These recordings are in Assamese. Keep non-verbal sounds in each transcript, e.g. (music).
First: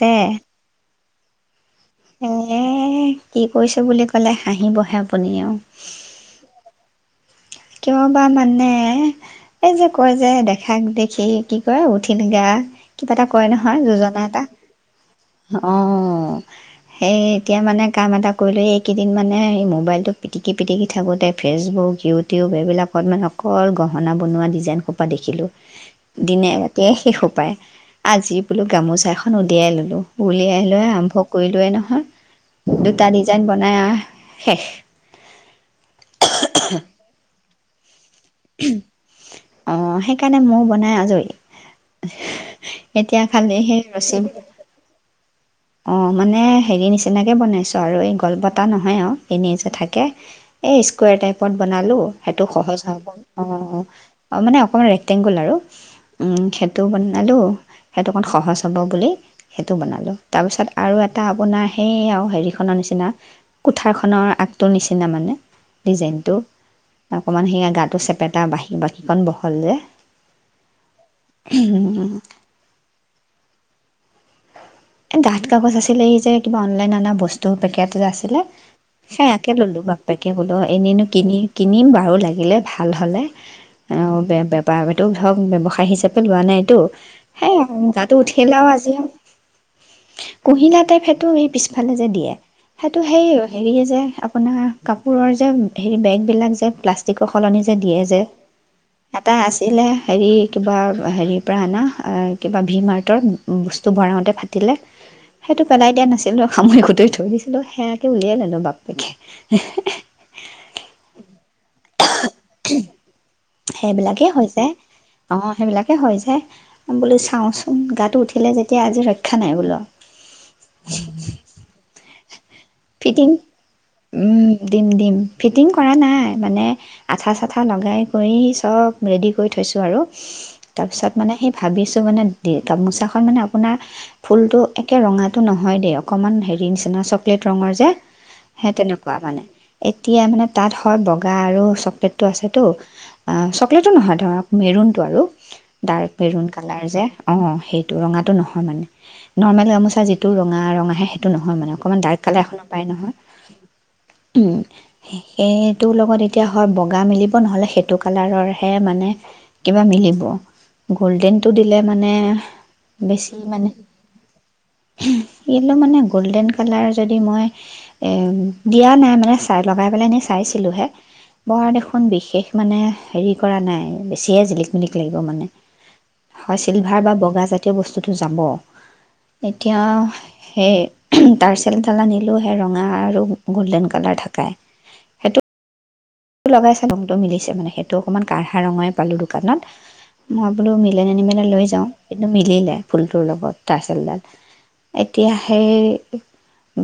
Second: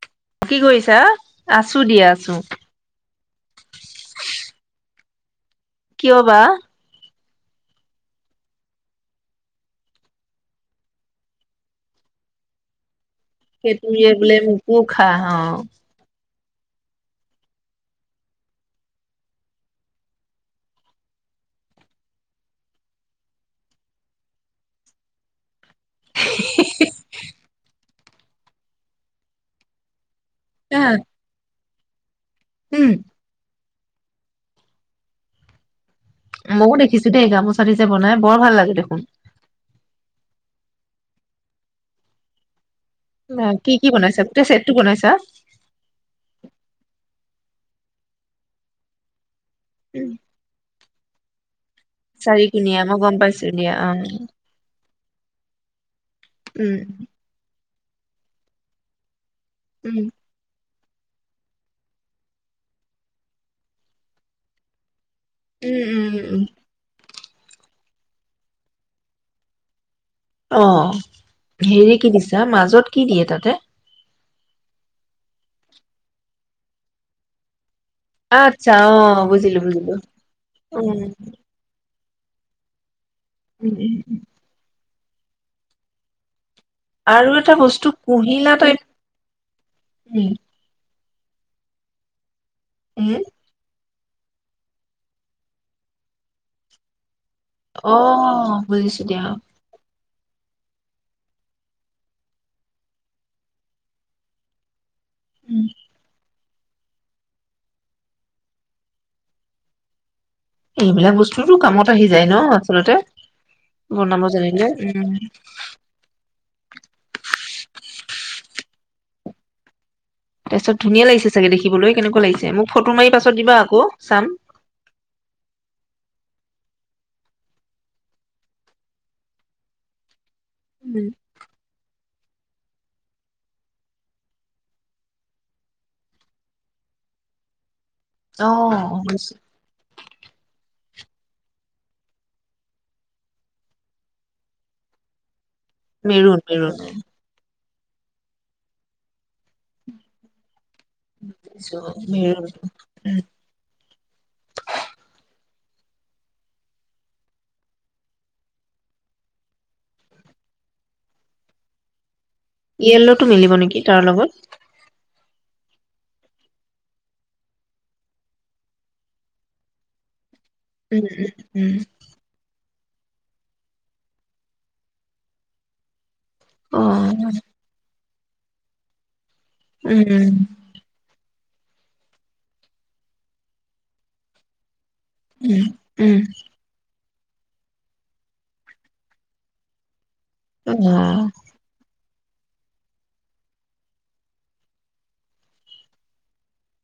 তে কি কৰিছা? আছো দিয়া আছো। এ কি কৰিছো বুলি ক'লে আহিবহে আপুনি আৰু কিয় বা কিয় বা মানে এই যে কয় যে দেখাক দেখি কি কয় উঠিল গা কিবা এটা কয় নহয় সেইটোৱে যোজনা বোলে এটা মোকো খা অ সেই এতিয়া মানে কাম এটা কৰিলো এইকেইদিন মানে সেই মোবাইলটো পিটিকি পিটিকি থাকোঁতে ফেচবুক ইউত ইউটিউব এইবিলাকত মানে অকল গহনা বনোৱা ডিজাইন খোপা দেখিলোঁ দিনে ৰাতিয়ে সেইসোপাই আজি বোলো গামোচা এখন উলিয়াই ললো উলিয়াই লৈ আৰম্ভ কৰিলোৱেই নহয় হয় উম দুটা ডিজাইন বনাই মানে শেষ মোও দেখিছো দেই গামোচা চাৰিতে বলে (unintelligible) বৰ ভাল লাগে দেখোন হে আজৰি এতিয়া ন খালি কি সেই কি ৰছী বনাইছা গোটে চেটটো বনাইছা অ মানে হেৰি নিচিনাকে বনাইছো আৰু এই গলপটা নহয় আৰু এনেই যে থাকে এই স্ৱয় টাইপত (unintelligible) বনালো সেইটো সহজ চাৰিকুণীয়া মই হ'ব গম অ পাইছো দিয়া অ মানে অকমান টেংগোল আৰু উম সেইটো বনালো সেইটো অকণ সহজ হ'ব বুলি সেইটো উম বনালোঁ তাৰপিছত আৰু এটা আপোনাৰ সেই আৰু হেৰি খনৰ নিচিনা কুঠাৰ খনৰ আগটোৰ নিচিনা নিচিনা মানে উম উম ডিজাইনটো উম অকণমান সেয়া গাটো চেপেটা বা বাকীকণ বহল যে অ হেৰি কি দিছা মাজত কি দিয়ে তাতে এ দাঠ কাগজ আছিলে এই যে কিবা অনলাইন ননা বস্তু বাপেকে এ যে আছিলে আচ্ছা অ সেয়াকে বুজিলো ললো বুজিলো। বাপেকে বোলো উম এনেইনো কিনি কিনিম বাৰু লাগে লাগিলে ভাল হ'লে উম অ উম বে বেপাৰ কৰি ধৰক ব্যৱসায় হিচাপে লোৱা নাই তটো আৰু এটা সেই বস্তু গাতো উঠ কুহিলা লাও টাইপ আজিও উম কুহ ন টাইপেতটো সেই পিছফালে যে দিয়ে সেইটো উম সেই হেৰিয়ে যে আপোনাৰ কাপোৰৰ যে হেৰি বেগবিলাক যে প্লাষ্টিক সলনি যে অ দিয়ে যে বুজিছো দিয়া। এটা আছিলে হেৰি কিবা হেৰিৰ পৰা অনা কিবা ভি মাৰ্টৰ বস্তু বৰাওঁতে তিিলে উম সেইটো পেলাই দিয়া নাছিল ৰ সামৰি খোতেই ধৰিছিলো সেয়াকে উলিয়াই ললো বাপ পেকে এইবিলাক বস্তুতটো কামত আহি যায় ন আচলতে বনাব সেইবিলাকেই হৈ জানিলে যায় উ বুলি চাও চোন গাটো উঠিলে যেতিয়া আজি শ্ষা নাই বোলা (unintelligible) তাৰ পিছত ধুনীয়া লাগিছে চাগে দেখিবলৈ কেনেকুৱা লাগিছে মোক ফটো মাৰি ফিটিং পাছত দিবা আকৌ চাম উম দিম দিম ফিটিং কৰা নাই মানে আঠা চাঠা লগাই কৰি চব ৰেডি কৰি থৈছোঁ আৰু তাৰ উম পিছত মানে সি ভাবিছো মানে গামোচাখন মানে আপোনাৰ ফুলটো একে ৰঙাটো নহয় দেই অকণমান হেৰি নিচিনা চকলেট ৰঙৰ যে অ সেই তেনেকুৱা মানে এতিয়া মানে তাত হয় বগা আৰু চকলেটটো আছেতো চকলেটটো নহয় ধৰ মেৰুণতটো আৰু ডাৰ্ক মেৰুন কালাৰ যে অ সেই এইটো ৰঙাটো নহয় মানে নৰ্মেল গামোচা যিটো ৰঙা ৰঙা আহে সেইটো নহয় মানে অকমান ডাৰ্ক মেৰুন কালাৰখনৰ পায় নহয় উম সেই সটোৰ লগত এতিয়া হয় বগা মিলিব নহ'লে সেইটো কালাৰৰহে মানে কিবা মিলিব গল্ডেনটো দিলে মানে ইয়েল্লোতটো বেছি মিলিব নেকি ল ইয়লো মানে গ'ল্ডেন কালাৰ যদি মই দিয়া নাই মানে চাই লগাই পেলাই নি চাইছিলোঁহে উম বৰা উম দেখোন বিশেষ মানে হেৰি কৰা নাই বেছিয়ে জিলিক মিলিক লাগিব মানে হয় উম অ চিল্ভাৰ বা বগা জাতীয় বস্তু টো যাব এতিয়া উম সেই তাৰ্চেলডাল আনিলেও সেই ৰঙা আৰু গল্ডেন কালাৰ থাকে উম! উম লগাইছা নে, টো মিলিছে মানে সেইটো অকণমান কাঢ়া ৰঙাই পালো দোকানত মই অ বোলো মিলেনে নিমিলে লৈ যাওঁ এইটো মিলিলে ফুলটোৰ লগত তাঁচেলডাল এতিয়া সেই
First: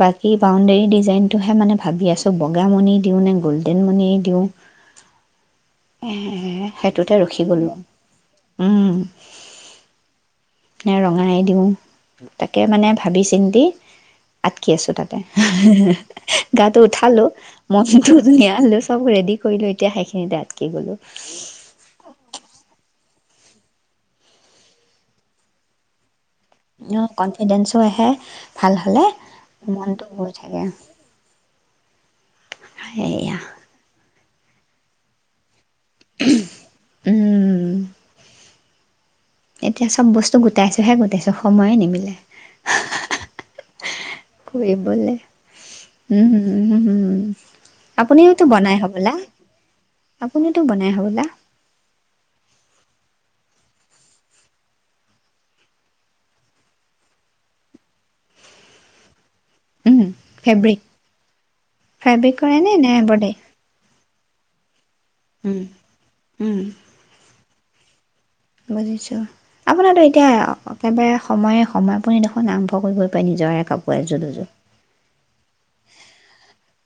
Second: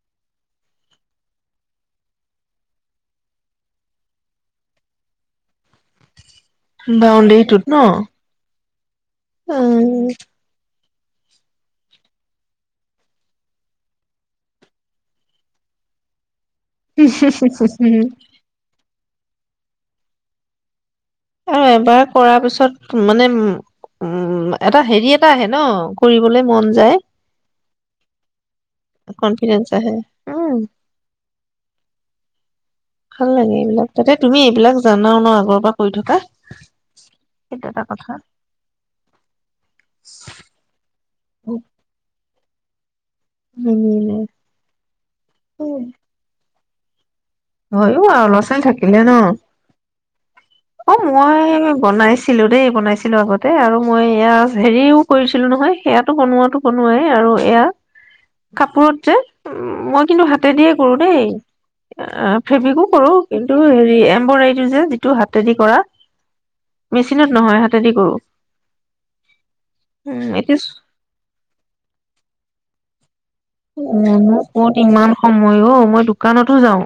বাকী বাউণ্ডেৰী ডিজাইনটোহে মানে ভাবি আছো বগা মণি দিওঁ নে গল্ডেন মণি, তেওঁ এ সেইটোতে ৰখি গলো। উওম অ' নে ৰঙাই দিওঁ তাকে মানে ভাবি চিন্তি আটকি আছো তাতে, গাটো উঠালো মনটো নিয়ালো চব ৰেডি কৰিলো এতিয়া সেইখিনিতে আটকি' গলোঁ। আৰু এবাৰ কৰাৰ পিছত মানে উ উম এটা হেৰি এটা আহে ন কৰিব, অ' কনফিডেন্ হে ভাল হ'লে কনফিডেন্স আহে মনটো ভৰি উম থাকে ভাল এয়া লাগে এইবিলাক তাতে তুমি এইবিলাক জানাওঁ ন আগৰ পা? কৰি থকা সেইটো উম এটা কথা। এতিয়া চব বস্তু গোটাইছোহে গোটাইছো সময়ে নিমিলে। নিমিলে কৰিবলৈ উম। (unintelligible) হয়ো, আৰু ল'ৰা আপুনিওতো ছোৱালী বনাই থাকিলে হ'বলা ন, আপুনিতো বনাই অ', হ'বলা মই বনাইছিলো দেই বনাইছি বনইছিলো আগতে আৰু মই এয়া হেৰিও কৰিছিলো নহয়, সেয়াতো বনোৱাতো বনোৱাই আৰু এয়া কাপোৰত যে উম, মই কিন্তু হাতে দিয়ে কৰো দেই। অ', ফেব্ৰিক কৰে নে ফেব্ৰিকো নে কৰো এম্ব্ৰইডাৰী কিন্তু হেৰি এম্বডাৰী যে, যিটো হাতেদি উম, কৰা মেচিনত নহয়, হাত (unintelligible) কৰো। বুজিছো আপোনাটো এতিয়া একেবাৰে সময়ে সময় আপুনি দেখোন আৰম্ভ কৰিবই পাৰে নিজৰে কাপোৰ এযোৰ অ', মোক দুযোৰ ক'ত ইমান সময় ঔ, মই দোকানতো যাওঁ।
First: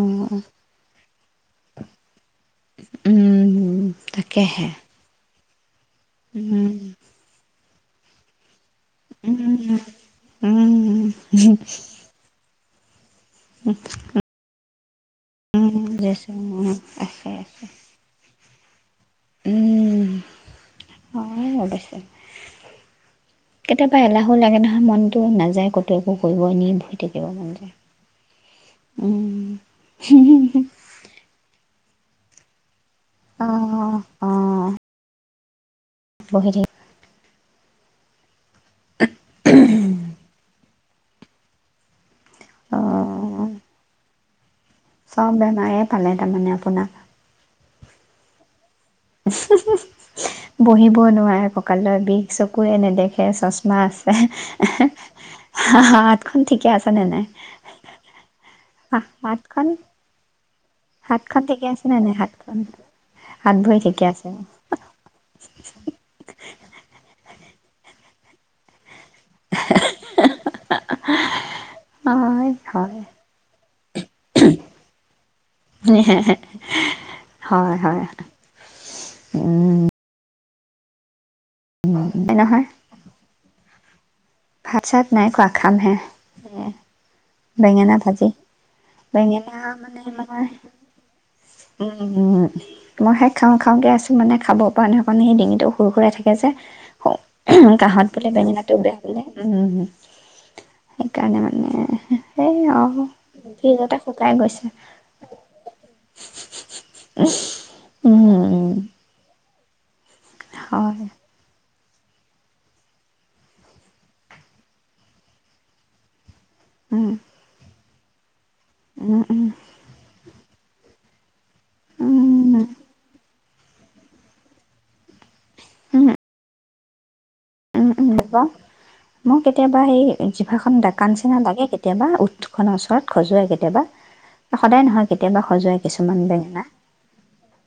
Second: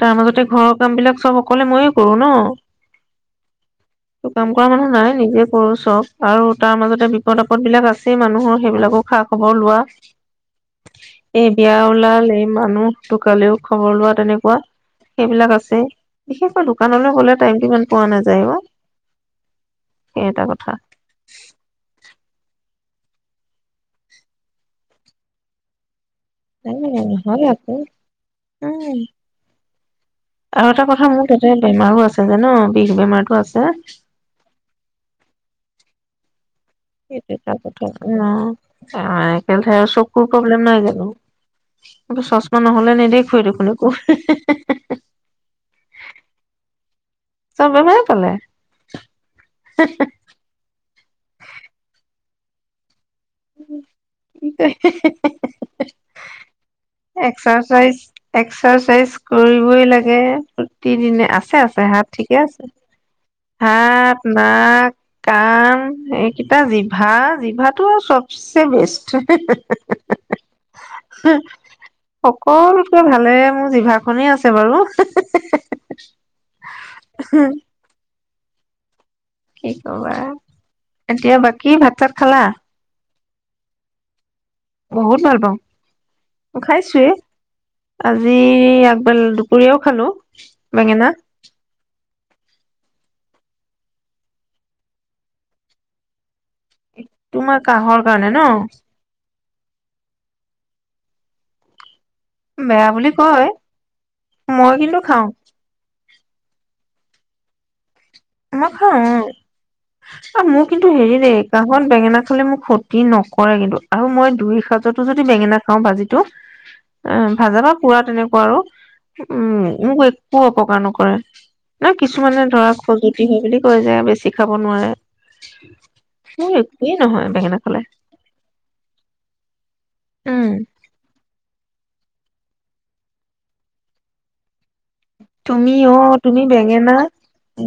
তাৰ মাজতে ঘৰৰ কাম বিলাক চব অকলে ময়ে কৰো ন? কাম তাকেহে কৰা মানুহ নাই নিজে (unintelligible) তক আৰু উম, তাৰ মাজতে বিপদত ত বিলাক আছে মানুহৰ সেইবিলাকো খা খবৰ উম, লোৱা উম, এই বিয়া ওলাল এই মানুহ তটো কালেও খবৰ লোৱা তেনেকুৱা। সেইবিলাক উম, আছে বুজিছো বিশেষকৈ দোকানলৈ আছে। গ'লে টাইমটো ইমান পোৱা নাযায় বা উম, সেই এটা কথা। হয় অৱশ্যে কেতিয়াবা এলাহো লাগে নহয় মনটো নাযায় ক'তো। একো কৰিব নি ভৰি থাকিব মন হয় যায়। আকৌ উম, আৰু এটা কথা মোৰ তাতে বে মাহো আছে যে ন'। পিক বেমটো আছে। অঁ অঁ বহি থাকি (unintelligible) কথা। কেল আৰু চকুৰ প্ৰব্লেম নহয় গ এইবটো চচমা নহলে নেদেখোৱে অঁ দেখোন এক একো। চব বেমাৰ পালে তাৰমানে আপোনাক। চব বেমাৰে পালে। বহিবও নোৱাৰে, ককালৰ বিষ। চকুৱে নেদেখ এ‌ চচমা আছে খন ঠিকে আছ এক্সাৰচাইজ, এক্সাৰচাইজ হাতখন কৰিবই লাগে তিদিনে, হাতখন আছে ঠিকে আছে, নে হাত নাই ঠিকে হাতখন আছে। ভৰি ঠিকে হাত, আছে নাক, কাণ এইকেইটা জিভা জিভাটো আৰু চবচে বেষ্ট। (inaudible) হয় হয় সকলোতকৈ ভালেৰে মোৰ জিভাখনেই আছে বাৰু হয় হয় কি কবা এতিয়া বাক কি ভাত চাত খালা? নহয় ভাত চাত বহুত নাই ভাল খোৱা পাওঁ। খামহে অ খাইছোৱে। বেঙেনা ভাজি আজি আগবেল বেঙেনা দুপৰীয়াও মানে খালোঁ, মই বেঙেনা। মই সেই খাওঁ খাওঁকে আছোঁ মানে, খাব পৰা নাই, অকন এই ডিঙিটো সুৰ- সুৰাই থাক আছে, তোমাৰ কাহৰ কাহত বোলে কাৰণে ন বেঙেনাটো বেয়া। উম সেইকাৰণে মানে সেই বেয়া আৰু বুলি কয়, ফ্ৰিজতে মই কিন্তু খাওঁ। (unintelligible) উহ মই খাওঁ ওম। অ মোৰ কিন্তু হয়, হেৰি দেই অকল বেঙেনা খালে মোক ক্ষতি নকৰে কিন্তু আৰু মই দুই সাঁজতো যদি বেঙেনা খাওঁ ভাজিটো উম, অ ভাজনত পুৰা তেনেকা উম মোক একো অপকাৰ নকৰে এই কিছুমানে উম, ধৰা জুতি হয় বুলি কয় যে বেছি খাব নোৱাৰে উম, শ সে নহয়। বেঙেনা খালে উম উম দেৱা মোৰ কে কেতিয়াবা এই উম জিভাখন ডাকা নিচিনা লাগে কেতিয়াবা উঠখনৰ ওচৰত খজুৱাই কেতিয়াবা সদায় নহয় কেতিয়াবা তুমি খজুৱাই অ কিছুমান তুমি বেঙেনা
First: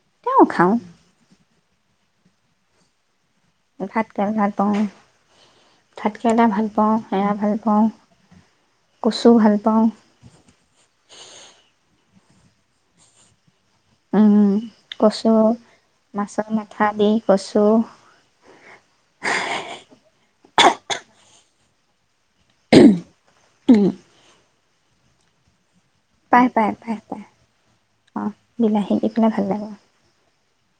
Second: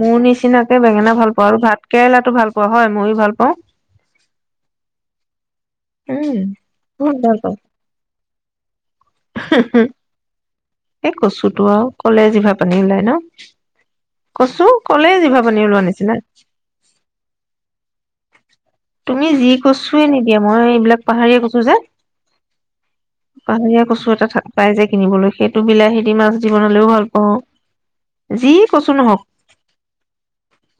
মোৰ তেও খাওঁ নিচিনাকে বেঙেনা ভাল পাওঁ আৰু ভাত কেৰেলাটো ভাল পা পোৱা হয় মইয়ো ভাল পাওঁ ভাত কেৰেলা ভালপাওঁ, ভাত উম কেৰেলা ভাল পাওঁ। সেয়া ভাল পাওঁ। কচু ভাল পাওঁ, এই কচুটো আৰু কলে জিভা পানী ওলাই ন উম কচু ক'লে কচু জিভা পানী ওলোৱা নিচিনা মাছৰ মাথা দি কচু তুমি যি কচুৱেই নিদিয়া মই এইবিলাক পাহাৰীয়া কচু যে পাহাৰীয়া উম, কচু এটা পাই যায় কিনিবলৈ সেইটো বিলাহী মাছ দি পায়, পায়, বনালেও পায়, ভাল পায়, পাওঁ অ', যি কচু বিলাহী দি নহওঁক। পেলাই ভাল লাগে।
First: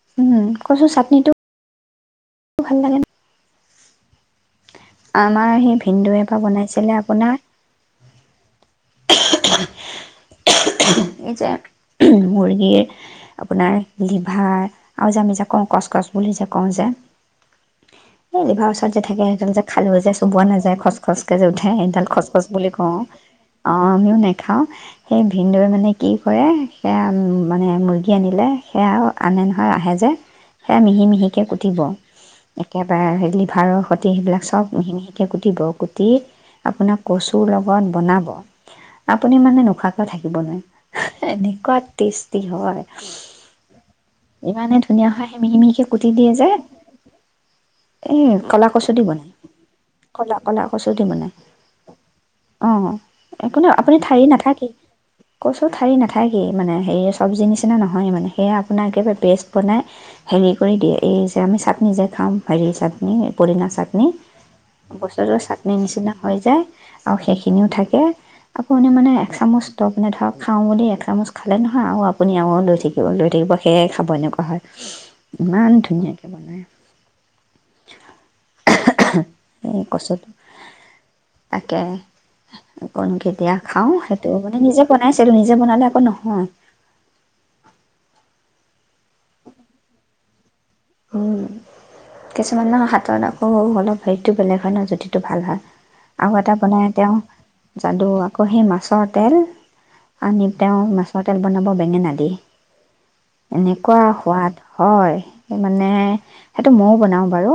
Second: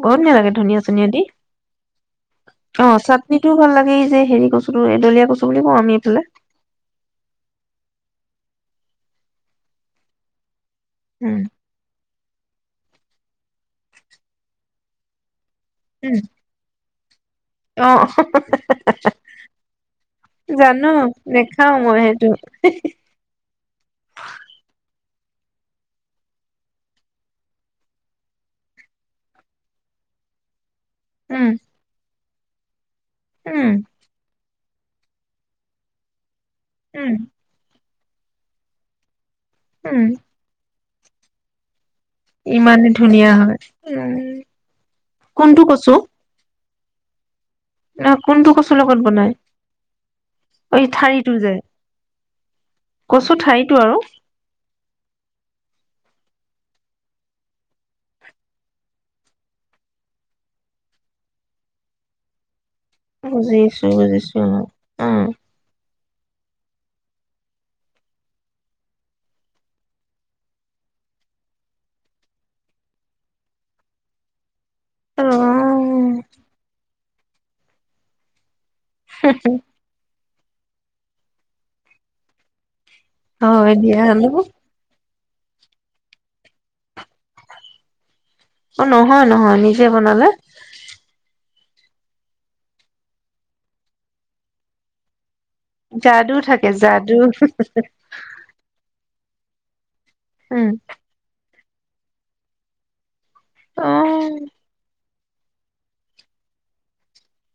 বৰ ধুনীয়া উম লাগে ধনিয়া কচু চনিয়া দি চাটনিটো ভাল অ লাগে ন চাটনি টোও ভাল লাগ সেইযে হেৰি কচু কচুটো এডলীয়া আমাৰ বুলি কওঁ সেই আমি ভিনদেউৱে এইফালে এবাৰ বনাইছিলে আপোনাৰ (unintelligible) এই উম যে মুৰ্গীৰ আপোনাৰ লিভাৰ, আৰু যে, আমি যে কওঁ কচ কচ উম বুলি যে কওঁ যে! অ এ জিভাৰ ওচৰত যে, থাকে সেইডাল যে, খালেও যে, চুবোৱা নাযায় জানো খচ খচকে যে উঠে। নেখাও মই সেইডাল সেইটো খচ খচ বুলি কওঁ। আমিও নেখাওঁ। সেই ভিনদৌৱে মানে কি কৰে, সেয়া মানে, মুৰ্গী আনিলে সেয়া আনে নহয় আহে যে সেয়া, মিহি মিহিকে উম কুটিব। অ'কে! কেতিয়বাৰে উম লিভাৰৰ সতি সেইবিলাক চব মিহি মিহিকে কুটিব কুটি আপোনাৰ উম কচুৰ লগত বনাব। আছ আপুনি মানে, উম নোখোৱাকৈ থাকিব নোৱাৰে? এনেকুৱাত টেষ্টি হয়। ইমানে ধুনীয়া হয় উম ইমানে ধুনীয়া হয়! সি মিহি কোনটো মিহিকে কচু কুটি দিয়ে যে। নহ এ' কোনটো ক'লা কচুৰ লগত কচুদি বনাই। ক'লা, ক'লা, এই কচুদি বনাই ঠাৰিটো যে অ'। কচু একো ঠাৰিটো নহয়, আৰু আপুনি ঠাৰি নাথাকে, কঁচো ঠাৰি নাথাকে। মানে হেৰি চব্জি নিচিনা নহয় মানে সেয়ে আপোনাক একেবাৰে পেষ্ট বনাই হেৰি কৰি দিয়ে এই যে আমি চাটনি যে খাম হেৰি। চাটনি, পদিনা বুজিছো চাটনি, বুজিছো অ বছৰটোৰ চাটনি নিচিনা। হৈ যায় আৰু সেইখিনিও থাকে। আপুুনি মানে, এক চামুচ মানে ধৰক খাওঁ বুলি এক চামুচ খালে নহয় আৰু আপুনি আৰু লৈ থাকিব লৈ থাকিব, সেয়াই খাব এনেকুৱা হয়। ইমান ধুনীয়াকে অ', বনায়! এই কচুটো তাকে কোন, কেতিয়া, হয় খাওঁ, দিয়া সেইটো হেল্ল' মানে নিজে চাইছিলো, নিজে বনালে আকৌ নহয়। অ' নহয়, নহয় নিজে বনালে। উম, কিছুমানৰ হাতত আকৌ অলপ হেৰিটো, ষ বেলেগ হয়, ন যদিটো ভাল হয় যাদু আৰু এটা থাকে বনাই যাদু তেওঁ, যাদু আকৌ, সেই মাছৰ তেল আনি, উম, তেওঁ মাছৰ তেল বনাব। বেঙেনা দি। এনেকুৱা অ', সোৱাদ হয়! মানে, সেইটো মইও বনাওঁ বাৰু!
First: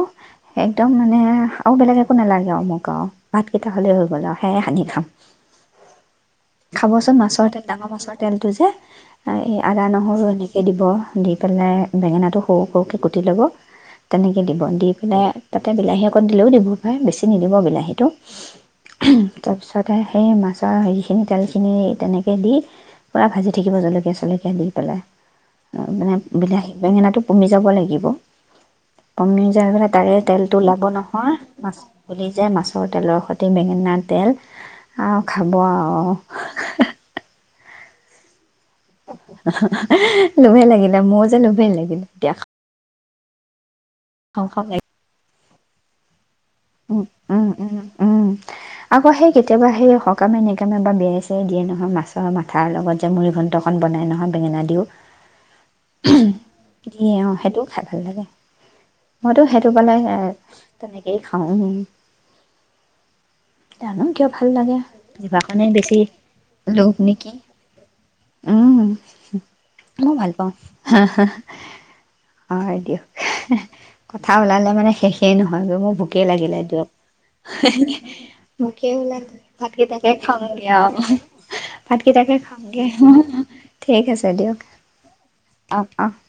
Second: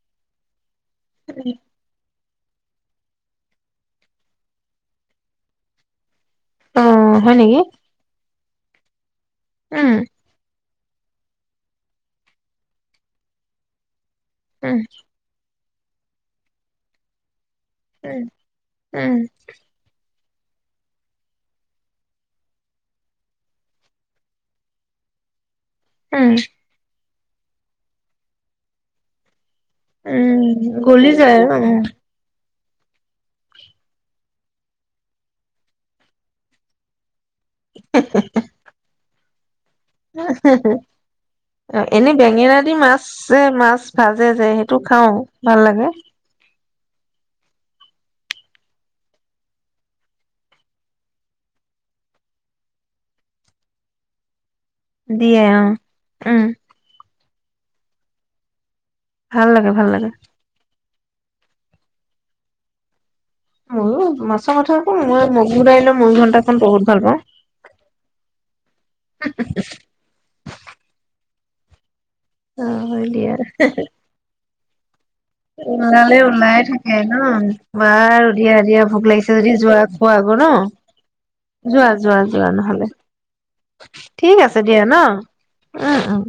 একদম মানে, আৰু বেলেগে একো নালাগে আৰু মোক আৰু ভাতকেইটা হ'লে হৈ গ'ল আৰু সেয়ে সানি খাম খাবচোন অ', হয় মছৰ নেকি? ডাঙৰ মাছৰ তেলটো যে এই আদা উম, নহৰু এনেকে স দিব দি পেলাই বেঙেনাটো সৰু সৰুকৈ কুটি ল'ব তেনেকৈ দিব উম, দি পেলাই তা বিলাহী অকণ দিলেও দিব পাৰে বেছি নিদিব সেইটো উম, উম, তাৰপিছ সেই মাছৰ হেৰিখিনি তেলখিনি তেনেকে দি পুৰা ভাজি থাকিব জলকীয়া জলকীয়া দি পেলাই মানে উম, বিলাহী বেঙেনাটো কমি যাব লাগিব (unintelligible) মানে তাৰে উম, তেলতটো লাব গলি নহয় যায় আৰু মাছ উম, প যোয় মাছ ৰ তেলৰ সৈতে বেঙেনা তেল খাব আৰু (unintelligible) লোভে লাগিলে মোৰ যে লোভে লাগিলে এনে এতিয়া বেঙেনা দি মাছ যে মাছ ভাজে খাওঁ যে খাওঁ সেইটো খাও ভাল লাগে উ উম উম উম আকৌ সেই কেতিয়াবা সেই সকামে নিকামে বা বিয়াই চাই দিয়ে নহয় মাছৰ মাথাৰ লগত যে মুৰি ঘন্টখনন বনাই নহয় বেঙেনা দিও দিয়ে অ উম দিয়ে অ সেইটোও খাই ভাল লাগে মইতো ভাল সেইটো লাগে ভাল পালে লাগে (unintelligible) খাওঁ জানো মইয় কিয় ভাল মাছৰ লাগে মথা আক মই মগুৰ জিভাখনেই দাইলৰ বেছি মগ ঘন্টাখন বহুত লোভ ভাল নেকি পাওঁ উম মই ভাল পাওঁ হা হ হয়, অ', দিয়ক। দিয়া। কথা ওলালে মানে শেষেই নহয় গে, মোৰ ওলালে ভোকেই লাগিলে ওলাই দিয়ক। থাকে ন বাৰু দিয়া দিয়া ভোকেই ভোক ওলাল লাগিছে যদি যোৱা ভাতকেইটাকে খোৱা আকৌ ন খামগে আৰু যোৱা যোৱা ভাতকেইটাকে যোৱা খামগে। নহলে ঠিক আছে দিয়ক অ উম অ উম